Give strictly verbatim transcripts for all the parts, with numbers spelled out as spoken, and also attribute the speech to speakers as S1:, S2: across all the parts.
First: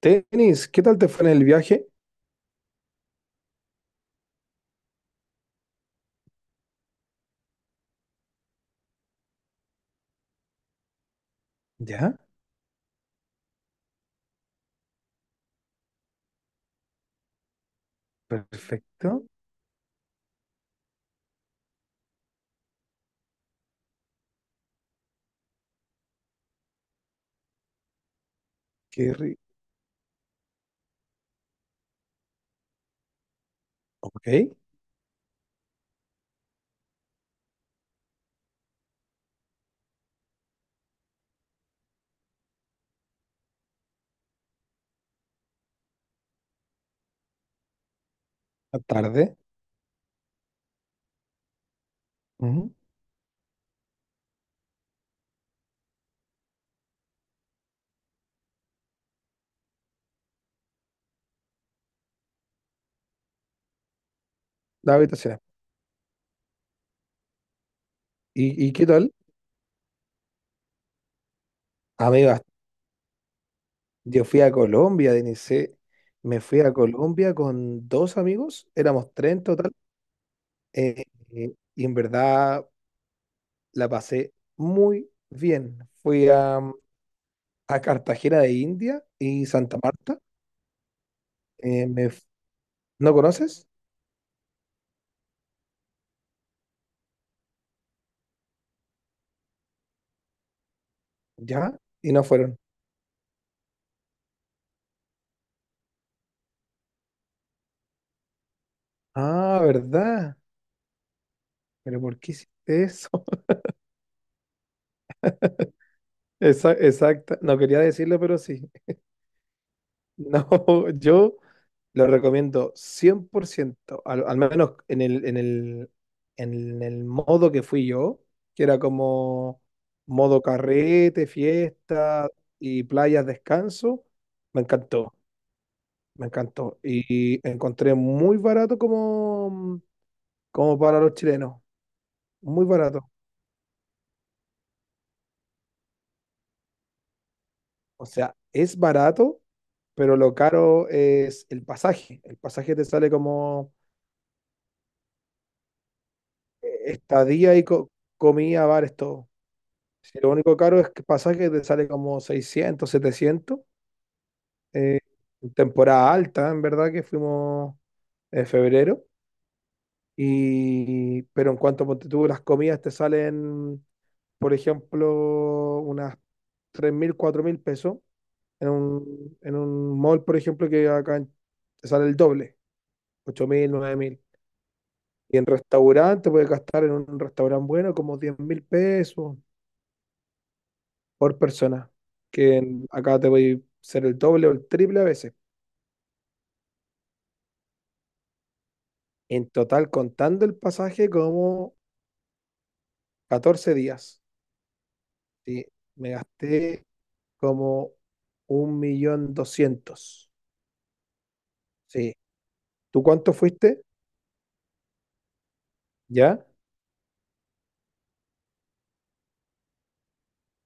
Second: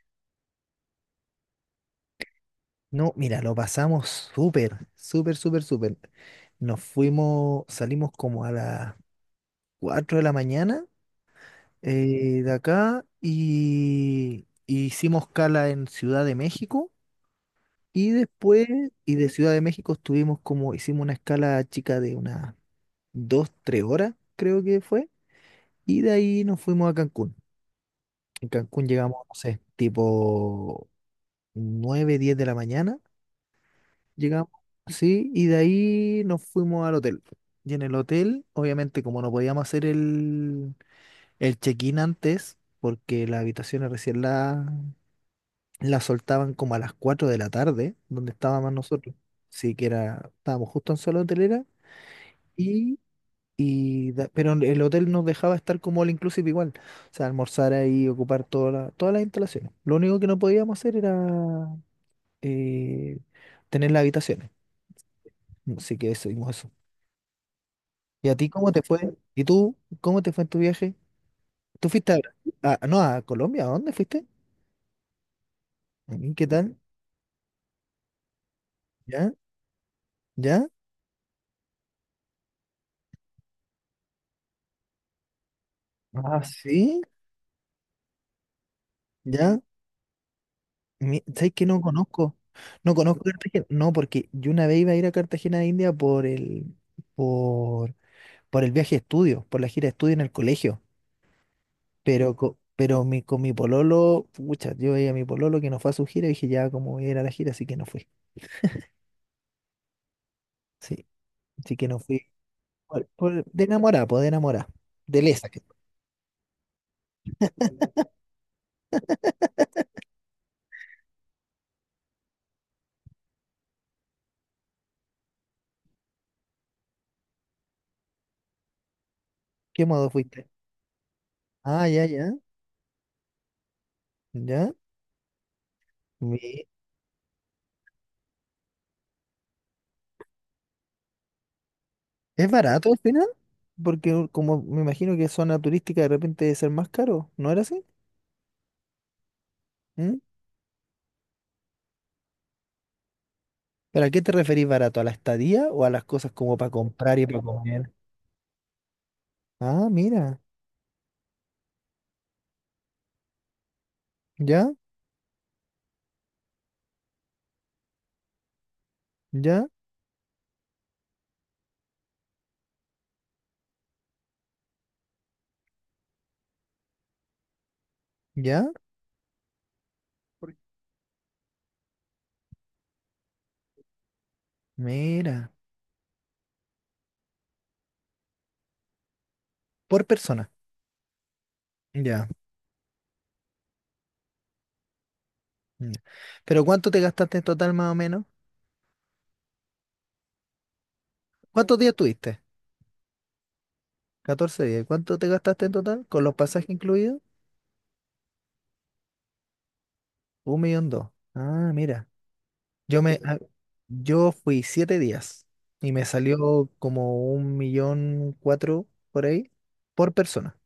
S1: Tenis, ¿qué tal te fue en el viaje?
S2: No, mira, lo pasamos súper, súper, súper, súper. Nos fuimos, salimos como a las cuatro de la mañana
S1: Ya,
S2: eh, de acá y, y hicimos escala en Ciudad de México y después, y
S1: perfecto.
S2: de Ciudad de México estuvimos como, hicimos una escala chica de unas dos, tres horas, creo que fue, y de ahí nos fuimos a Cancún. En Cancún
S1: Qué
S2: llegamos, no
S1: rico.
S2: sé, tipo nueve, diez de la mañana.
S1: Ok,
S2: Llegamos, sí, y de ahí nos fuimos al hotel. Y en el hotel, obviamente, como no podíamos hacer el, el check-in antes, porque las habitaciones recién la, la soltaban como a las cuatro de la tarde, donde estábamos
S1: la
S2: nosotros.
S1: tarde.
S2: Sí, que era, estábamos justo en zona hotelera,
S1: Ujú,
S2: y, y da- pero el hotel nos dejaba estar como all inclusive igual. O sea, almorzar ahí, ocupar toda la- todas las instalaciones. Lo único que no podíamos hacer era eh, tener las habitaciones.
S1: las habitaciones.
S2: Así que eso, ¿y a ti
S1: ¿Y,
S2: cómo
S1: y
S2: te
S1: qué tal?
S2: fue? ¿Y tú cómo te fue en tu viaje? ¿Tú fuiste a
S1: Amigas,
S2: Brasil? Ah, ¿no, a Colombia? ¿A dónde
S1: yo
S2: fuiste?
S1: fui a Colombia, Denise.
S2: Mm,
S1: Me
S2: ¿qué
S1: fui a
S2: tal?
S1: Colombia con dos amigos, éramos
S2: ¿Ya?
S1: tres en total.
S2: ¿Ya?
S1: eh, eh, y en verdad la pasé muy bien. Fui
S2: Ah,
S1: a,
S2: sí,
S1: a Cartagena de India y
S2: ya.
S1: Santa Marta.
S2: Mi- ¿Sabes que no
S1: eh, me f-
S2: conozco? No
S1: ¿No
S2: conozco Cartagena.
S1: conoces?
S2: No, porque yo una vez iba a ir a Cartagena de India por el, por, por el viaje de estudio, por la gira de estudio en el colegio.
S1: Ya, y no
S2: Pero, co-
S1: fueron.
S2: pero mi, con mi pololo, pucha, yo veía a mi pololo que no fue a su gira y dije, ya, como voy a ir a la gira, así que no fui.
S1: Ah, ¿verdad?
S2: Sí, así que no
S1: Pero ¿por
S2: fui.
S1: qué hiciste
S2: Por-
S1: eso?
S2: por- de enamorada, pues de enamorada. De lesa.
S1: Esa- exacta. No quería decirlo, pero sí. No, yo lo recomiendo cien por ciento al, al menos en el, en el, en el modo que fui yo, que era como
S2: ¿Qué modo
S1: modo
S2: fuiste?
S1: carrete,
S2: Ah, ya,
S1: fiesta
S2: ya,
S1: y playas descanso. Me
S2: ya.
S1: encantó, me
S2: Mi-
S1: encantó. Y encontré muy barato como, como para los chilenos.
S2: ¿Es
S1: Muy
S2: barato al
S1: barato.
S2: final? Porque como me imagino que zona turística de repente debe ser más caro, ¿no era así?
S1: O sea, es barato, pero
S2: ¿Mm?
S1: lo caro es el pasaje. El pasaje te sale como
S2: ¿Pero a qué te referís barato? ¿A la estadía o a las cosas como para comprar y para
S1: estadía y co-
S2: comer?
S1: comida, bares, todo.
S2: Ah,
S1: Si lo
S2: mira,
S1: único caro es que pasa que te sale como seiscientos setecientos
S2: ya,
S1: eh, en temporada alta, en verdad, que fuimos en febrero.
S2: ya,
S1: Y, pero en cuanto a ponte tú, las comidas te salen, por ejemplo, unas tres mil cuatro mil pesos. En
S2: ya,
S1: un, en un mall, por ejemplo, que acá en- te sale el doble, ocho mil nueve mil. Y en
S2: mira,
S1: restaurante puedes gastar en un restaurante bueno como diez mil pesos,
S2: por persona,
S1: por persona,
S2: ya.
S1: que en- acá te voy a ser el doble o el triple a veces.
S2: Mm. ¿Pero cuánto te gastaste en total más o menos?
S1: En total, contando el pasaje, como
S2: ¿Cuántos días tuviste?
S1: catorce días.
S2: Catorce días. ¿Cuánto te
S1: Sí,
S2: gastaste en total?
S1: me
S2: ¿Con los pasajes
S1: gasté
S2: incluidos?
S1: como un millón doscientos.
S2: Un millón dos. Ah, mira.
S1: Sí.
S2: Yo
S1: ¿Tú
S2: me,
S1: cuánto
S2: ah,
S1: fuiste?
S2: yo fui siete días y me
S1: ¿Ya?
S2: salió como un millón cuatro por ahí por persona.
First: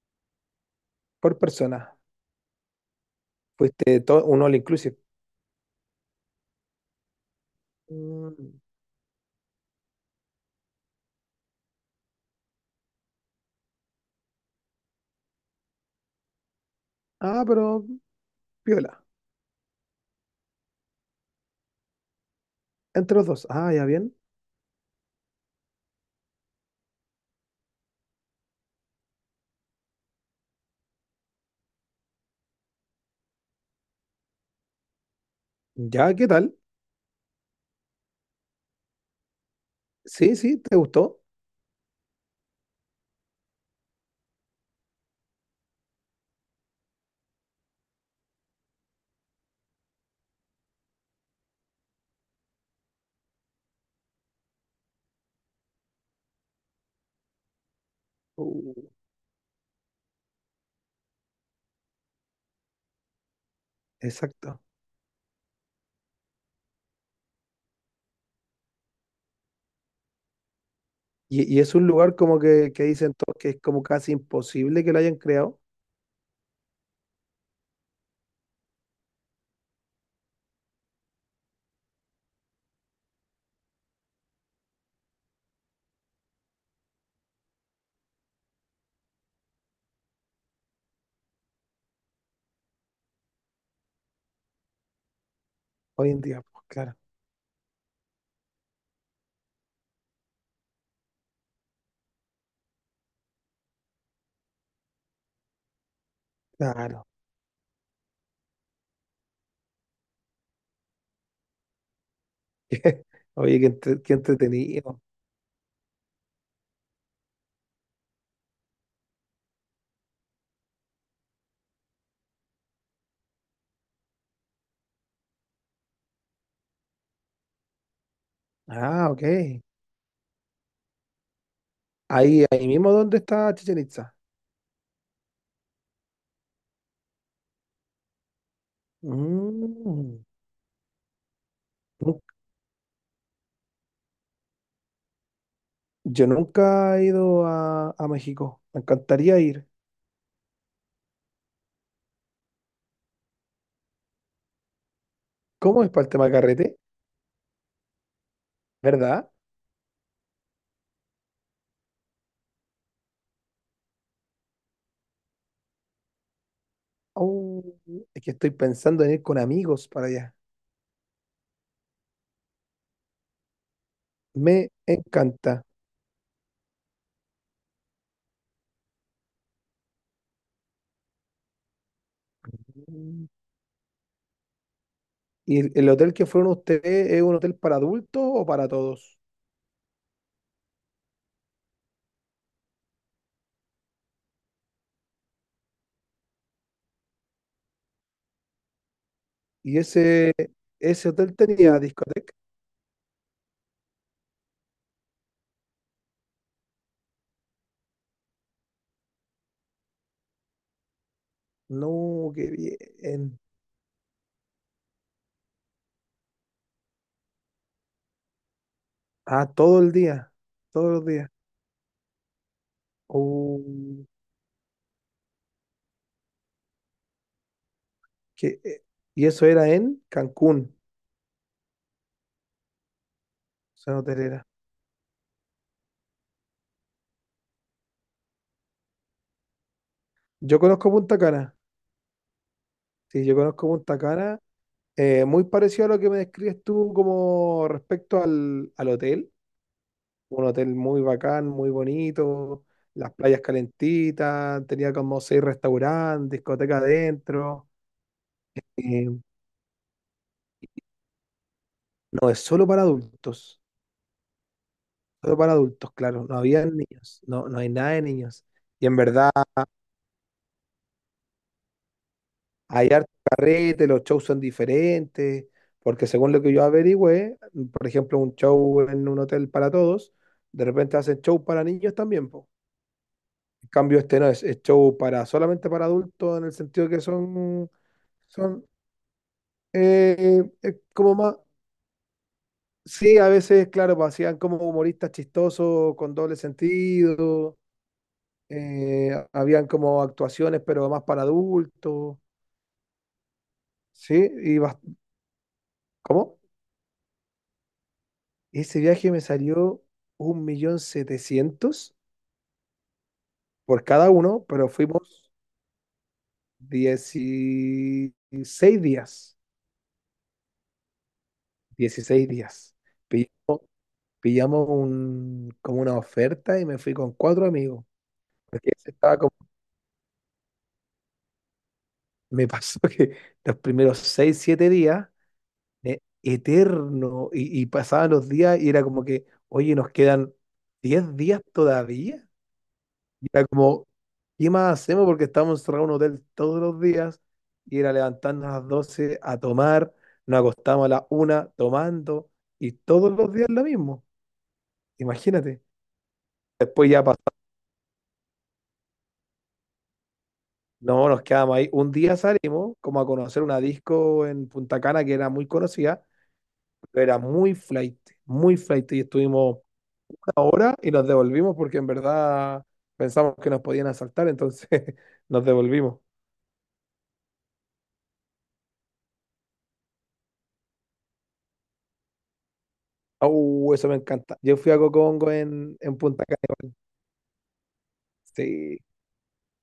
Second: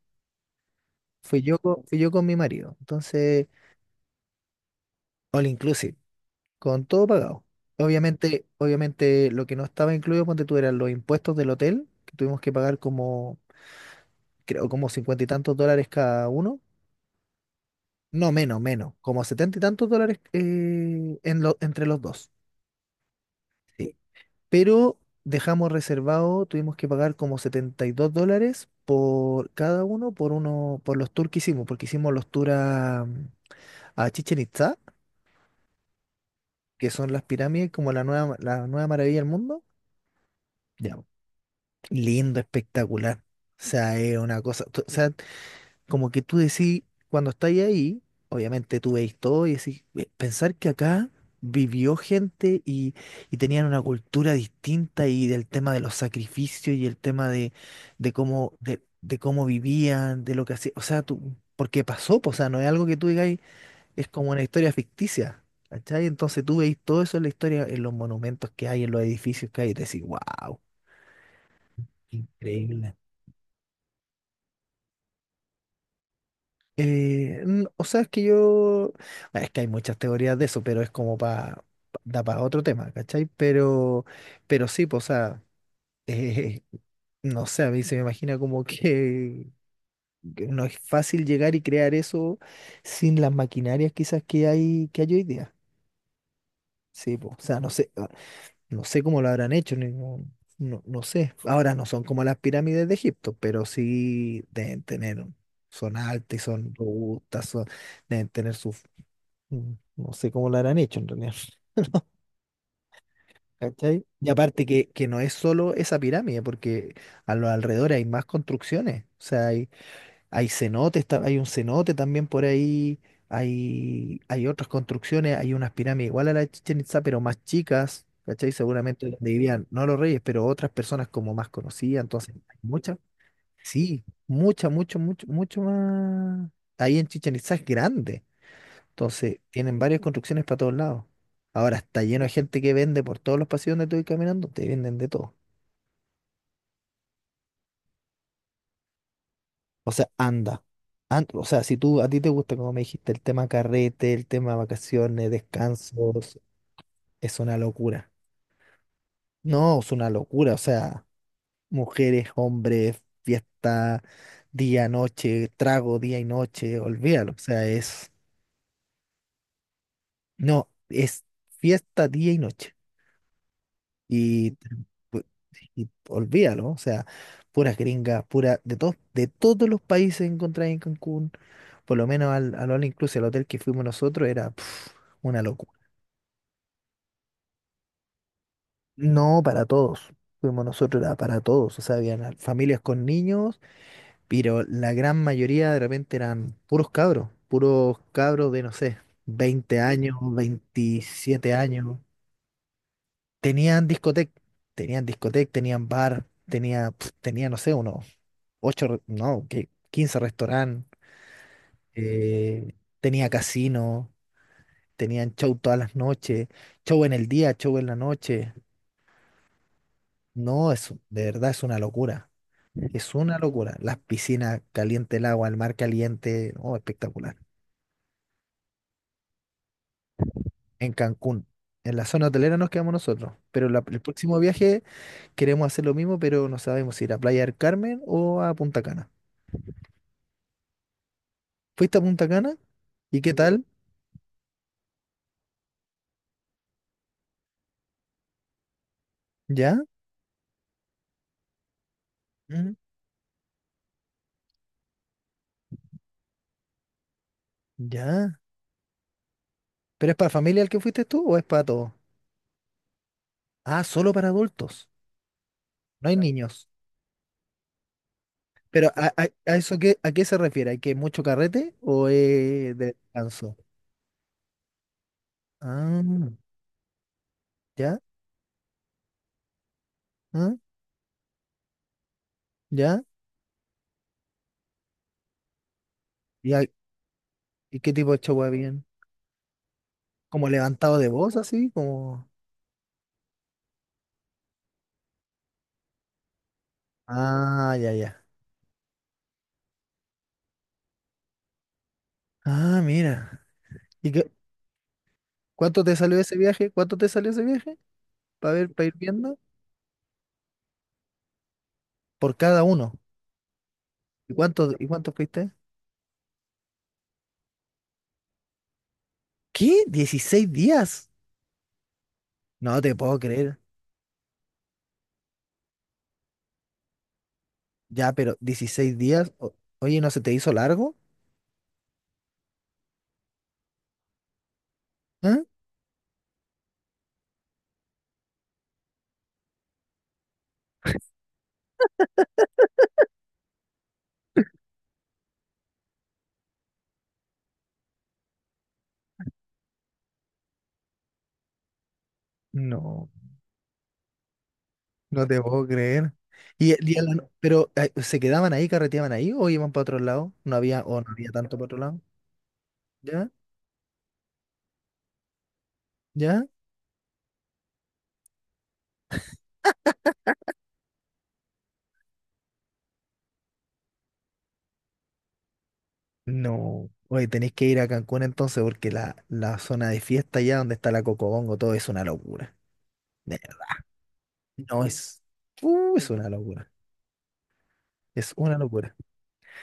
S1: Por
S2: Fui yo, co-
S1: persona.
S2: fui yo con mi marido. Entonces,
S1: Fuiste todo, un all inclusive.
S2: all inclusive, con todo pagado. Obviamente,
S1: Mm,
S2: obviamente lo que no estaba incluido, ponte tú, eran los impuestos del hotel, que tuvimos que pagar como, creo, como cincuenta y tantos dólares cada uno.
S1: ah, pero
S2: No, menos, menos,
S1: piola.
S2: como setenta y tantos dólares eh, en lo- entre los dos.
S1: Entre los dos. Ah, ya
S2: Sí,
S1: bien.
S2: pero dejamos reservado, tuvimos que pagar como setenta y dos dólares por cada uno, por uno, por los tours que hicimos, porque hicimos los tours a, a Chichen Itzá,
S1: ¿Ya qué tal?
S2: que son las pirámides, como la nueva, la nueva maravilla del mundo.
S1: Sí, sí, ¿te
S2: Ya.
S1: gustó?
S2: Lindo, espectacular. O sea, es una cosa, tú- o sea, como que tú decís, cuando estáis ahí, obviamente tú veis todo y decís, "Eh, pensar que acá vivió gente y, y tenían una cultura distinta y del tema de los sacrificios y el tema de, de cómo, de,
S1: Uh,
S2: de cómo vivían, de lo que hacían, o sea, tú, porque pasó, po, o sea, no es algo que tú digáis, es como una
S1: exacto.
S2: historia ficticia. ¿Cachai? Entonces tú veis todo eso en la historia, en los monumentos que hay, en los edificios que hay, y te decís, wow,
S1: Y, y es un lugar como que, que
S2: increíble.
S1: dicen todos que es como casi imposible que lo hayan creado
S2: Eh, n- o sea, es que yo. Bueno, es que hay muchas teorías de eso, pero es como para. Da para otro tema, ¿cachai? Pero, pero sí, pues, o sea, eh, no sé, a mí se me imagina como que, que no es fácil llegar y crear eso sin las maquinarias quizás que hay, que hay hoy día.
S1: hoy en día. Pues claro,
S2: Sí, pues, o sea, no sé, ah, no sé cómo lo habrán hecho, ni- no, no, no sé. Ahora no son como las pirámides de Egipto, pero sí deben tener, un- son altas y son
S1: claro.
S2: robustas, son- deben tener sus Mm, no sé cómo lo habrán hecho en realidad.
S1: Oye, qué, entre-
S2: ¿Cachai?
S1: qué
S2: Y aparte que,
S1: entretenido.
S2: que no es solo esa pirámide, porque a los alrededores hay más construcciones. O sea, hay, hay cenotes, ta- hay un cenote también por ahí, hay, hay otras construcciones, hay unas pirámides igual a la de Chichén Itzá, pero más chicas, ¿cachai? Seguramente
S1: Ah, ok.
S2: donde vivían, no los reyes, pero otras personas como más conocidas. Entonces,
S1: Ahí,
S2: hay
S1: ahí mismo,
S2: muchas,
S1: ¿dónde está Chichen
S2: sí,
S1: Itza?
S2: mucha, mucho, mucho, mucho más. Ahí en Chichén Itzá es grande. Entonces, tienen varias
S1: Mm.
S2: construcciones para todos lados. Ahora está
S1: Nu-
S2: lleno de gente que vende por todos los pasillos donde tú vas caminando, te venden de todo.
S1: Yo nunca he ido a, a México. Me encantaría ir.
S2: O sea, anda. An- o sea, si tú a ti te gusta, como me dijiste, el tema carrete, el tema vacaciones,
S1: ¿Cómo es para el tema de
S2: descansos,
S1: carrete?
S2: es una locura.
S1: ¿Verdad?
S2: No, es una locura. O sea, mujeres, hombres, fiesta, día, noche, trago, día y noche, olvídalo. O
S1: Oh,
S2: sea, es,
S1: es que estoy pensando en ir con amigos para allá.
S2: no, es fiesta, día y noche. Y
S1: Me encanta.
S2: y olvídalo, o sea, puras gringas, pura, de todos, de todos los países encontradas en Cancún, por lo menos al, al All Inclusive, el
S1: Mm.
S2: hotel que fuimos nosotros, era pf, una
S1: ¿Y
S2: locura.
S1: el, el hotel que fueron ustedes es un hotel para adultos o para todos?
S2: No, para todos, fuimos nosotros, era para todos, o sea, habían a- familias con niños, pero la gran mayoría de repente eran puros cabros, puros cabros de, no sé,
S1: Y
S2: veinte años,
S1: ese, ese hotel
S2: veintisiete
S1: tenía
S2: años,
S1: discoteca.
S2: tenían discoteca, tenían discoteca, tenían bar, tenía, pf, tenía, no sé, uno. Ocho, re- no, que quince restaurantes,
S1: No, qué
S2: eh, tenía
S1: bien.
S2: casino, tenían show todas las noches, show en el día, show en la noche.
S1: Ah, todo el día,
S2: No,
S1: todos
S2: es,
S1: los
S2: de
S1: días.
S2: verdad es una locura, es una locura. Las
S1: Uh,
S2: piscinas, caliente el agua, el mar caliente, oh, espectacular.
S1: qué- eh, y eso era en Cancún,
S2: En Cancún, en la zona hotelera nos quedamos nosotros, pero la-
S1: zona
S2: el próximo
S1: hotelera.
S2: viaje queremos hacer lo mismo, pero no sabemos si ir a Playa del Carmen o a Punta Cana.
S1: Yo conozco Punta Cana.
S2: ¿Fuiste a Punta Cana? ¿Y
S1: Sí,
S2: qué
S1: yo
S2: tal?
S1: conozco Punta Cana. Eh, muy parecido a lo que me describes tú como respecto al, al hotel.
S2: ¿Ya?
S1: Un hotel muy bacán, muy bonito.
S2: Mm,
S1: Las playas calentitas. Tenía como seis restaurantes, discoteca adentro.
S2: ¿ya?
S1: Eh,
S2: ¿Pero es para familia el que fuiste tú o es para todos?
S1: no es solo para adultos.
S2: Ah, solo para adultos,
S1: Solo para adultos,
S2: no hay Claro.
S1: claro. No había
S2: niños.
S1: niños. No, no hay nada de niños. Y
S2: Pero
S1: en
S2: ¿a, a-
S1: verdad
S2: a eso qué, a qué se refiere? ¿Hay que mucho carrete o es de
S1: hay harto
S2: descanso?
S1: carrete, los shows son diferentes, porque según
S2: Ah,
S1: lo que yo averigüé, por
S2: ya,
S1: ejemplo, un show en un hotel para todos,
S2: ah,
S1: de repente hacen show para niños también, po.
S2: ya.
S1: En cambio, este no es, es show para solamente para adultos, en
S2: ¿Y,
S1: el
S2: hay-
S1: sentido que son,
S2: y qué tipo de show
S1: son
S2: bien?
S1: eh,
S2: ¿Como
S1: eh,
S2: levantado de
S1: como más.
S2: voz así? Como...
S1: Sí, a veces, claro, pues, hacían como humoristas chistosos, con doble sentido,
S2: Ah, ya, ya.
S1: eh, habían como actuaciones, pero más para adultos,
S2: Ah, mira. ¿Y
S1: ¿sí?
S2: qué-
S1: Y bas-
S2: ¿cuánto te salió ese
S1: ¿Cómo?
S2: viaje? ¿Cuánto te salió ese viaje? Para ver,
S1: Ese
S2: para ir
S1: viaje me
S2: viendo.
S1: salió un millón setecientos
S2: Por cada uno.
S1: por cada
S2: ¿Y
S1: uno,
S2: cuánto,
S1: pero
S2: y cuánto
S1: fuimos
S2: fuiste?
S1: dieciséis días,
S2: ¿Qué? ¿Dieciséis días?
S1: dieciséis días.
S2: No te puedo
S1: Pi-
S2: creer.
S1: Pillamos un, como una oferta y me fui con cuatro amigos,
S2: Ya, pero
S1: porque
S2: dieciséis
S1: estaba
S2: días?
S1: como-
S2: O- Oye, ¿no se te hizo largo?
S1: me pasó que los primeros seis siete días
S2: ¿Ah?
S1: e- eterno y, y pasaban los días y era como que, oye, nos quedan diez días todavía. Y era como, ¿qué más hacemos? Porque estamos encerrados en un hotel todos los días y era levantarnos a las doce a tomar, nos acostamos a las una tomando y
S2: No,
S1: todos los días lo mismo,
S2: no te
S1: imagínate.
S2: puedo creer. Y,
S1: Después
S2: y a
S1: ya
S2: la
S1: pasó,
S2: no- pero eh, se quedaban ahí, carreteaban ahí o iban para otro lado. No había, o
S1: no,
S2: no
S1: nos
S2: había
S1: quedamos
S2: tanto para
S1: ahí.
S2: otro
S1: Un
S2: lado.
S1: día salimos como a
S2: ¿Ya?
S1: conocer una disco en Punta Cana que era muy conocida,
S2: ¿Ya?
S1: pero era muy flight, muy flight y estuvimos ahora y nos devolvimos porque en verdad pensamos que nos podían asaltar, entonces nos devolvimos.
S2: No. Oye, tenéis que ir a Cancún entonces porque la, la zona de fiesta allá, donde está la Cocobongo, todo es una locura. Ne-
S1: Oh, eso me encanta. Yo fui a
S2: No es.
S1: Cocongo en,
S2: Uh,
S1: en
S2: es
S1: Punta
S2: una
S1: Cana.
S2: locura. Es una
S1: Sí,
S2: locura.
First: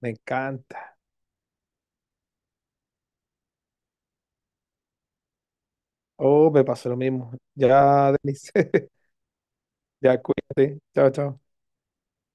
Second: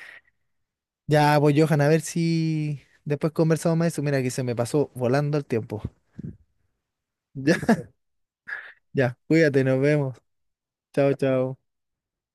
S1: me encanta.
S2: Ya, pues Johan, a ver si después conversamos más de eso. Mira que se me pasó volando el tiempo.
S1: Oh, me pasó lo mismo.
S2: Ya,
S1: Ya, Denise.
S2: ya, cuídate, nos vemos.
S1: Ya, cuídate. Chao,
S2: Chao,
S1: chao.
S2: chao.